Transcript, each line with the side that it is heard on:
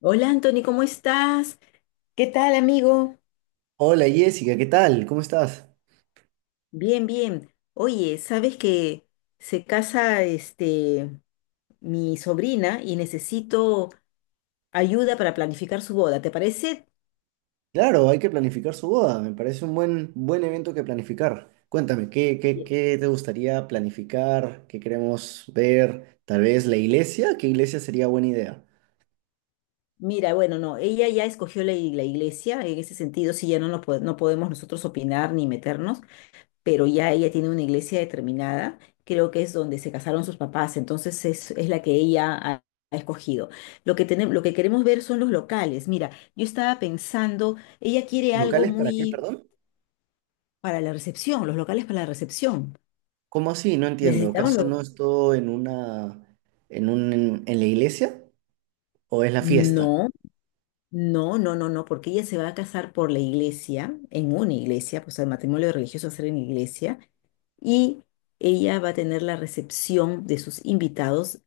left: Hola Anthony, ¿cómo estás? ¿Qué tal, amigo?
right: Hola Jessica, ¿qué tal? ¿Cómo estás?
left: Bien, bien. Oye, sabes que se casa mi sobrina y necesito ayuda para planificar su boda, ¿te parece?
right: Claro, hay que planificar su boda, me parece un buen evento que planificar. Cuéntame, ¿qué, qué,
left: Ya.
right: qué te gustaría planificar? ¿Qué queremos ver? Tal vez la iglesia, ¿qué iglesia sería buena idea?
left: Mira, bueno, no, ella ya escogió la iglesia, en ese sentido sí ya no, no podemos nosotros opinar ni meternos. Pero ya ella tiene una iglesia determinada, creo que es donde se casaron sus papás, entonces es la que ella ha escogido. Lo que tenemos, lo que queremos ver son los locales. Mira, yo estaba pensando, ella quiere algo
right: ¿Locales para qué,
left: muy
right: perdón?
left: para la recepción, los locales para la recepción.
right: ¿Cómo así? No entiendo.
left: Necesitamos
right: ¿Acaso
left: los...
right: no es todo en en la iglesia? ¿O es la fiesta?
left: No, no, no, no, no, porque ella se va a casar por la iglesia, en una iglesia, pues el matrimonio religioso va a ser en iglesia, y ella va a tener la recepción de sus invitados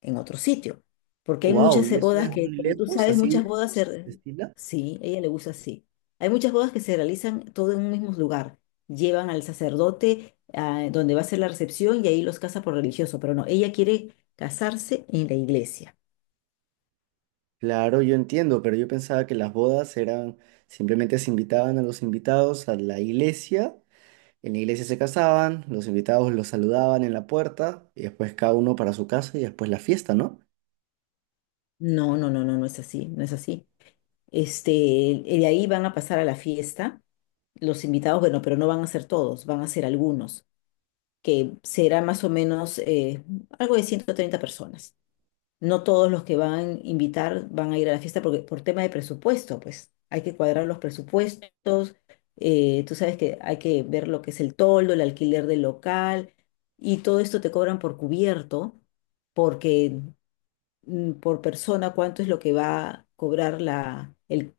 left: en otro sitio. Porque hay
right: Wow,
left: muchas
right: ¿y eso
left: bodas
right: es
left: que,
right: muy
left: como tú
right: lejos,
left: sabes,
right: así
left: muchas bodas se... re-
right: de estilo?
left: Sí, a ella le gusta así. Hay muchas bodas que se realizan todo en un mismo lugar. Llevan al sacerdote a donde va a ser la recepción y ahí los casa por religioso. Pero no, ella quiere casarse en la iglesia.
right: Claro, yo entiendo, pero yo pensaba que las bodas eran simplemente se invitaban a los invitados a la iglesia, en la iglesia se casaban, los invitados los saludaban en la puerta y después cada uno para su casa y después la fiesta, ¿no?
left: No, no, no, no, no es así, no es así. Este, y de ahí van a pasar a la fiesta los invitados, bueno, pero no van a ser todos, van a ser algunos, que será más o menos algo de 130 personas. No todos los que van a invitar van a ir a la fiesta porque por tema de presupuesto, pues hay que cuadrar los presupuestos. Tú sabes que hay que ver lo que es el toldo, el alquiler del local y todo esto te cobran por cubierto, porque por persona cuánto es lo que va a cobrar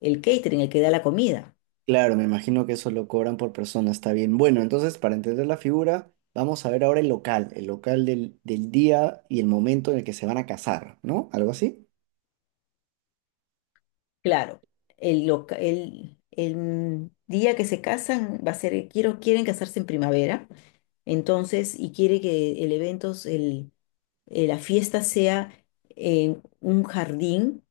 left: el catering, el que da la comida.
right: Claro, me imagino que eso lo cobran por persona, está bien. Bueno, entonces para entender la figura, vamos a ver ahora el local del día y el momento en el que se van a casar, ¿no? ¿Algo así?
left: Claro, el día que se casan va a ser, quieren casarse en primavera. Entonces, y quiere que el evento, la fiesta sea en un jardín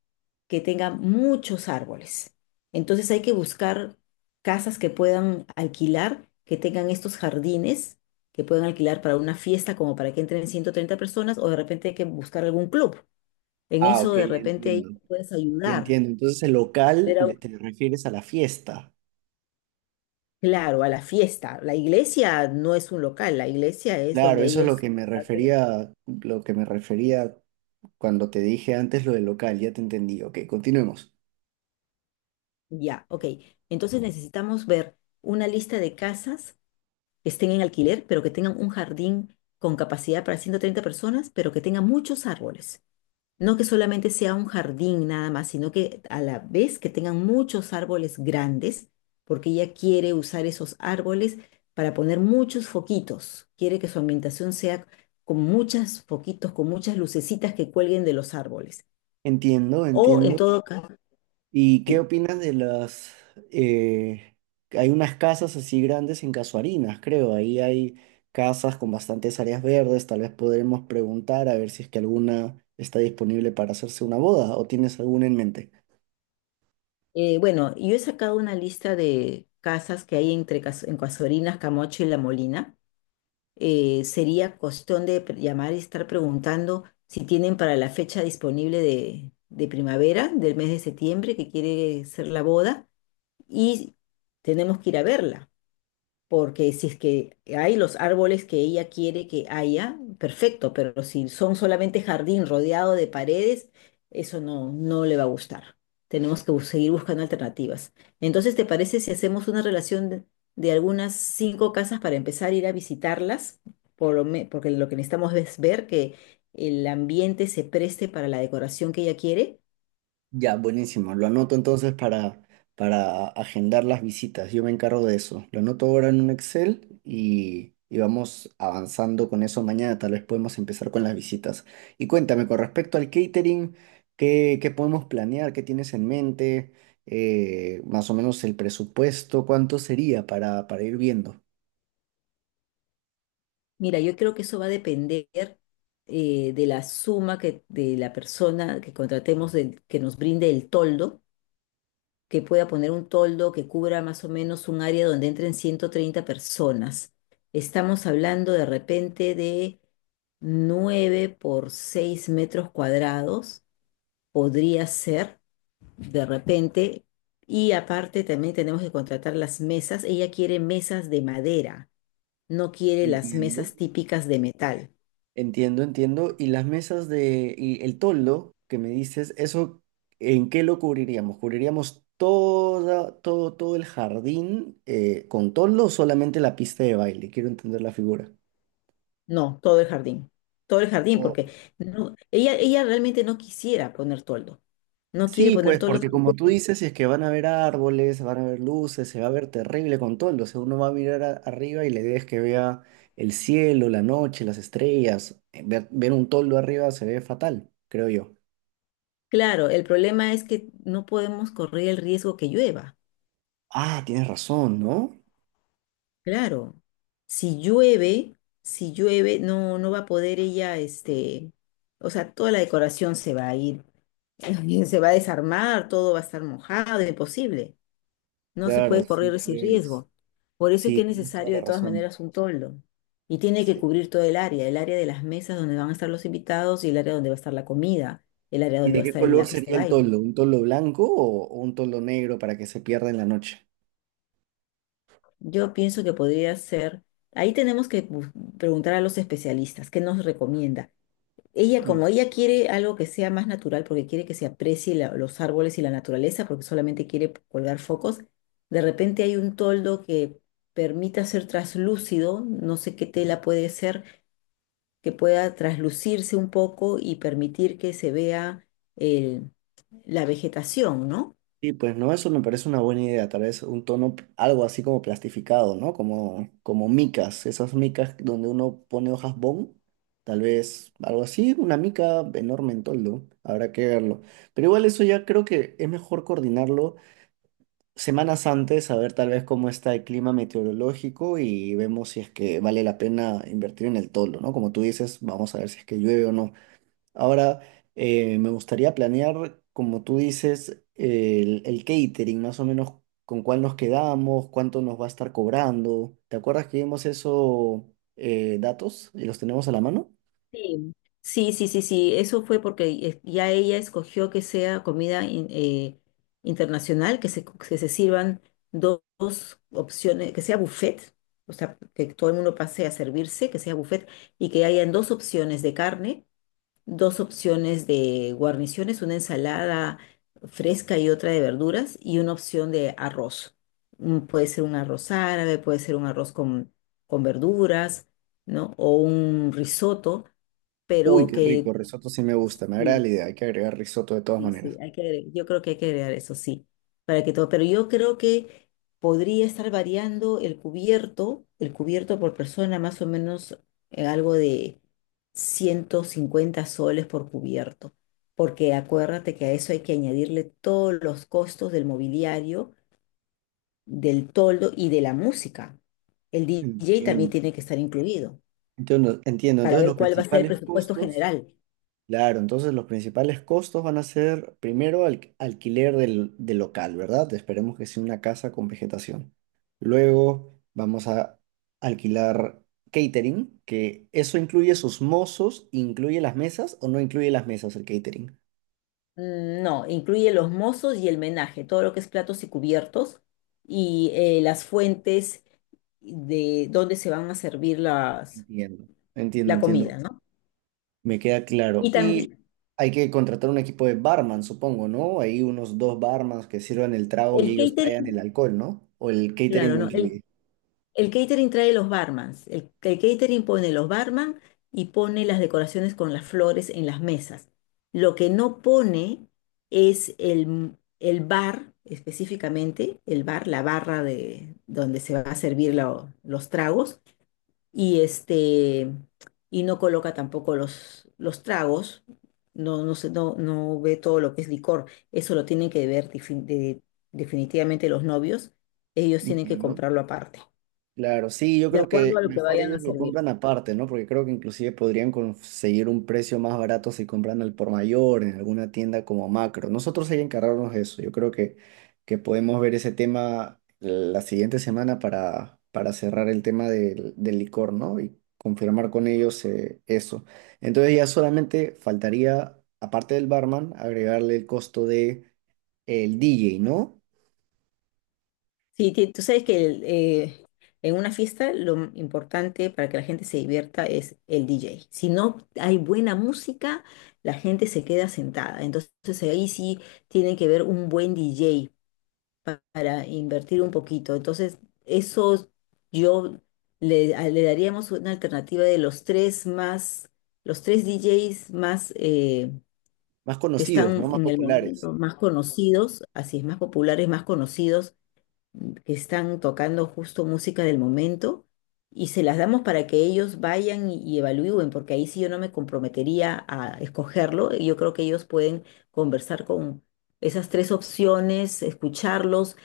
left: que tenga muchos árboles. Entonces hay que buscar casas que puedan alquilar, que tengan estos jardines, que puedan alquilar para una fiesta como para que entren 130 personas o de repente hay que buscar algún club. En
right: Ah,
left: eso
right: ok,
left: de
right: ya
left: repente ahí
right: entiendo.
left: puedes
right: Ya
left: ayudar.
right: entiendo. Entonces el
left: Pero
right: te refieres a la fiesta.
left: claro, a la fiesta. La iglesia no es un local, la iglesia es
right: Claro,
left: donde
right: eso es lo
left: ellos...
right: que me
left: hacen.
right: refería, lo que me refería cuando te dije antes lo del local, ya te entendí. Ok, continuemos.
left: Ya, ok. Entonces necesitamos ver una lista de casas que estén en alquiler, pero que tengan un jardín con capacidad para 130 personas, pero que tengan muchos árboles. No que solamente sea un jardín nada más, sino que a la vez que tengan muchos árboles grandes, porque ella quiere usar esos árboles para poner muchos foquitos. Quiere que su ambientación sea con muchos foquitos, con muchas lucecitas que cuelguen de los árboles.
right: Entiendo,
left: O en
right: entiendo.
left: todo Entiendo. Caso,
right: ¿Y
left: sí.
right: qué opinas de las... eh, hay unas casas así grandes en Casuarinas, creo. Ahí hay casas con bastantes áreas verdes. Tal vez podremos preguntar a ver si es que alguna está disponible para hacerse una boda o tienes alguna en mente.
left: Bueno, yo he sacado una lista de casas que hay entre Cas- en Casuarinas, Camocho y La Molina. Sería cuestión de llamar y estar preguntando si tienen para la fecha disponible de primavera, del mes de septiembre, que quiere ser la boda, y tenemos que ir a verla. Porque si es que hay los árboles que ella quiere que haya, perfecto, pero si son solamente jardín rodeado de paredes, eso no, no le va a gustar. Tenemos que seguir buscando alternativas. Entonces, ¿te parece si hacemos una relación de algunas cinco casas para empezar a ir a visitarlas? Por porque lo que necesitamos es ver que el ambiente se preste para la decoración que ella quiere.
right: Ya, buenísimo. Lo anoto entonces para agendar las visitas. Yo me encargo de eso. Lo anoto ahora en un Excel y vamos avanzando con eso mañana. Tal vez podemos empezar con las visitas. Y cuéntame, con respecto al catering, ¿qué podemos planear? ¿Qué tienes en mente? Más o menos el presupuesto, ¿cuánto sería para ir viendo?
left: Mira, yo creo que eso va a depender de la suma que de la persona que contratemos que nos brinde el toldo, que pueda poner un toldo que cubra más o menos un área donde entren 130 personas. Estamos hablando de repente de 9 por 6 metros cuadrados, podría ser de repente. Y aparte también tenemos que contratar las mesas. Ella quiere mesas de madera, no quiere las
right: Entiendo.
left: mesas típicas de metal.
right: Entiendo, entiendo. Y las y el toldo que me dices, ¿eso en qué lo cubriríamos? ¿Cubriríamos todo el jardín con toldo o solamente la pista de baile? Quiero entender la figura.
left: No, todo el jardín. Todo el jardín,
right: Oh.
left: porque no, ella realmente no quisiera poner toldo. No quiere
right: Sí,
left: poner
right: pues
left: toldo
right: porque
left: porque,
right: como tú dices, si es que van a haber árboles, van a haber luces, se va a ver terrible con toldo. O sea, uno va a mirar arriba y la idea es que vea el cielo, la noche, las estrellas. Ver un toldo arriba se ve fatal, creo yo.
left: claro, el problema es que no podemos correr el riesgo que llueva.
right: Ah, tienes razón, ¿no?
left: Claro. Si llueve, si llueve, no, no va a poder ella, este, o sea, toda la decoración se va a ir, se va a desarmar, todo va a estar mojado, imposible. No se
right: Claro,
left: puede
right: sí,
left: correr ese
right: pues.
left: riesgo. Por eso es
right: Sí,
left: que es
right: tienes toda
left: necesario
right: la
left: de todas
right: razón.
left: maneras un toldo. Y tiene que
right: Sí.
left: cubrir todo el área de las mesas donde van a estar los invitados y el área donde va a estar la comida, el área
right: ¿Y
left: donde
right: de
left: va a
right: qué
left: estar el
right: color
left: lápiz de
right: sería el
left: baile.
right: toldo? ¿Un toldo blanco o un toldo negro para que se pierda en la noche?
left: Yo pienso que podría ser, ahí tenemos que preguntar a los especialistas qué nos recomienda.
right: Mm.
left: Como ella quiere algo que sea más natural, porque quiere que se aprecie los árboles y la naturaleza, porque solamente quiere colgar focos, de repente hay un toldo que permita ser traslúcido, no sé qué tela puede ser, que pueda traslucirse un poco y permitir que se vea el- la vegetación, ¿no?
right: Sí, pues no, eso me parece una buena idea. Tal vez un tono, algo así como plastificado, ¿no? Como micas, esas micas donde uno pone hojas bond. Tal vez algo así, una mica enorme en toldo. Habrá que verlo. Pero igual eso ya creo que es mejor coordinarlo. Semanas antes a ver tal vez cómo está el clima meteorológico y vemos si es que vale la pena invertir en el toldo, ¿no? Como tú dices, vamos a ver si es que llueve o no. Ahora, me gustaría planear, como tú dices, el catering, más o menos con cuál nos quedamos, cuánto nos va a estar cobrando. ¿Te acuerdas que vimos eso, datos y los tenemos a la mano?
left: Sí, sí, sí, sí, sí, eso fue porque ya ella escogió que sea comida internacional, que se, que se sirvan dos opciones, que sea buffet, o sea, que todo el mundo pase a servirse, que sea buffet, y que hayan dos opciones de carne, dos opciones de guarniciones, una ensalada fresca y otra de verduras, y una opción de arroz. Puede ser un arroz árabe, puede ser un arroz con verduras, ¿no? O un risotto
right: Uy,
left: pero
right: qué
left: que
right: rico, risotto sí me gusta, me agrada la
left: sí,
right: idea, hay que agregar risotto de todas
left: sí, sí,
right: maneras.
left: hay que yo creo que hay que agregar eso, sí, para que todo, pero yo creo que podría estar variando el cubierto por persona, más o menos algo de 150 soles por cubierto, porque acuérdate que a eso hay que añadirle todos los costos del mobiliario, del toldo y de la música. El DJ también
right: Entiendo.
left: tiene que estar incluido
right: Entiendo, entiendo.
left: para
right: Entonces
left: ver
right: los
left: cuál va a ser el
right: principales
left: presupuesto
right: costos.
left: general.
right: Claro, entonces los principales costos van a ser primero alquiler del local, ¿verdad? Esperemos que sea una casa con vegetación. Luego vamos a alquilar catering, que eso incluye sus mozos, incluye las mesas o no incluye las mesas el catering.
left: No, incluye los mozos y el menaje, todo lo que es platos y cubiertos y las fuentes de donde se van a servir
right: Entiendo. Entiendo,
left: la
right: entiendo.
left: comida, ¿no?
right: Me queda
left: Y
right: claro. Y
left: también
right: hay que contratar un equipo de barman, supongo, ¿no? Hay unos dos barmans que sirvan el trago y
left: el
right: ellos traigan el
left: catering,
right: alcohol, ¿no? O el catering
left: claro,
right: lo
left: ¿no?
right: incluye.
left: El catering trae los barmans. El catering pone los barman y pone las decoraciones con las flores en las mesas. Lo que no pone es el bar, específicamente, el bar, la barra de donde se va a servir los tragos y este y no coloca tampoco los tragos, no, no sé, no, no ve todo lo que es licor, eso lo tienen que ver definitivamente los novios, ellos tienen que
right: Entiendo.
left: comprarlo aparte,
right: Claro, sí, yo
left: de
right: creo
left: acuerdo
right: que
left: a lo que
right: mejor
left: vayan a
right: ellos lo
left: servir.
right: compran aparte, ¿no? Porque creo que inclusive podrían conseguir un precio más barato si compran al por mayor en alguna tienda como Macro. Nosotros hay que encargarnos de eso. Yo creo que podemos ver ese tema la siguiente semana para cerrar el tema del licor, ¿no? Y confirmar con ellos eso. Entonces ya solamente faltaría, aparte del barman, agregarle el costo de el DJ, ¿no?
left: Sí, tú sabes que en una fiesta lo importante para que la gente se divierta es el DJ. Si no hay buena música, la gente se queda sentada. Entonces ahí sí tiene que ver un buen DJ para invertir un poquito. Entonces, eso yo le daríamos una alternativa de los tres más, los tres DJs más
right: Más
left: que
right: conocidos, ¿no?
left: están
right: Más
left: en el
right: populares.
left: momento más conocidos, así es, más populares, más conocidos, que están tocando justo música del momento. Y se las damos para que ellos vayan y evalúen, porque ahí sí yo no me comprometería a escogerlo. Yo creo que ellos pueden conversar con esas tres opciones, escucharlos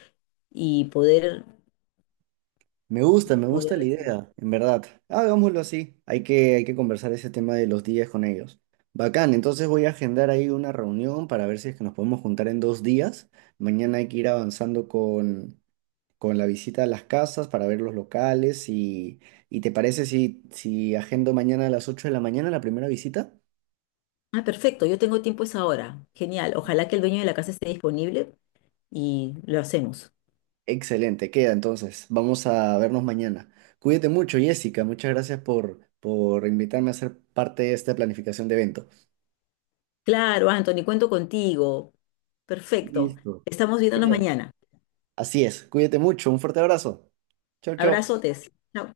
left: y poder,
right: Me
left: poder
right: gusta la
left: recibir.
right: idea, en verdad. Hagámoslo así. Hay que conversar ese tema de los días con ellos. Bacán, entonces voy a agendar ahí una reunión para ver si es que nos podemos juntar en 2 días. Mañana hay que ir avanzando con la visita a las casas para ver los locales y ¿te parece si agendo mañana a las 8 de la mañana la primera visita?
left: Ah, perfecto, yo tengo tiempo esa hora. Genial. Ojalá que el dueño de la casa esté disponible y lo hacemos.
right: Excelente, queda entonces. Vamos a vernos mañana. Cuídate mucho, Jessica. Muchas gracias por invitarme a ser parte de esta planificación de evento.
left: Claro, Anthony, cuento contigo. Perfecto.
right: Listo.
left: Estamos viéndonos
right: Queda.
left: mañana.
right: Así es. Cuídate mucho. Un fuerte abrazo. Chau, chau.
left: Abrazotes. Chao.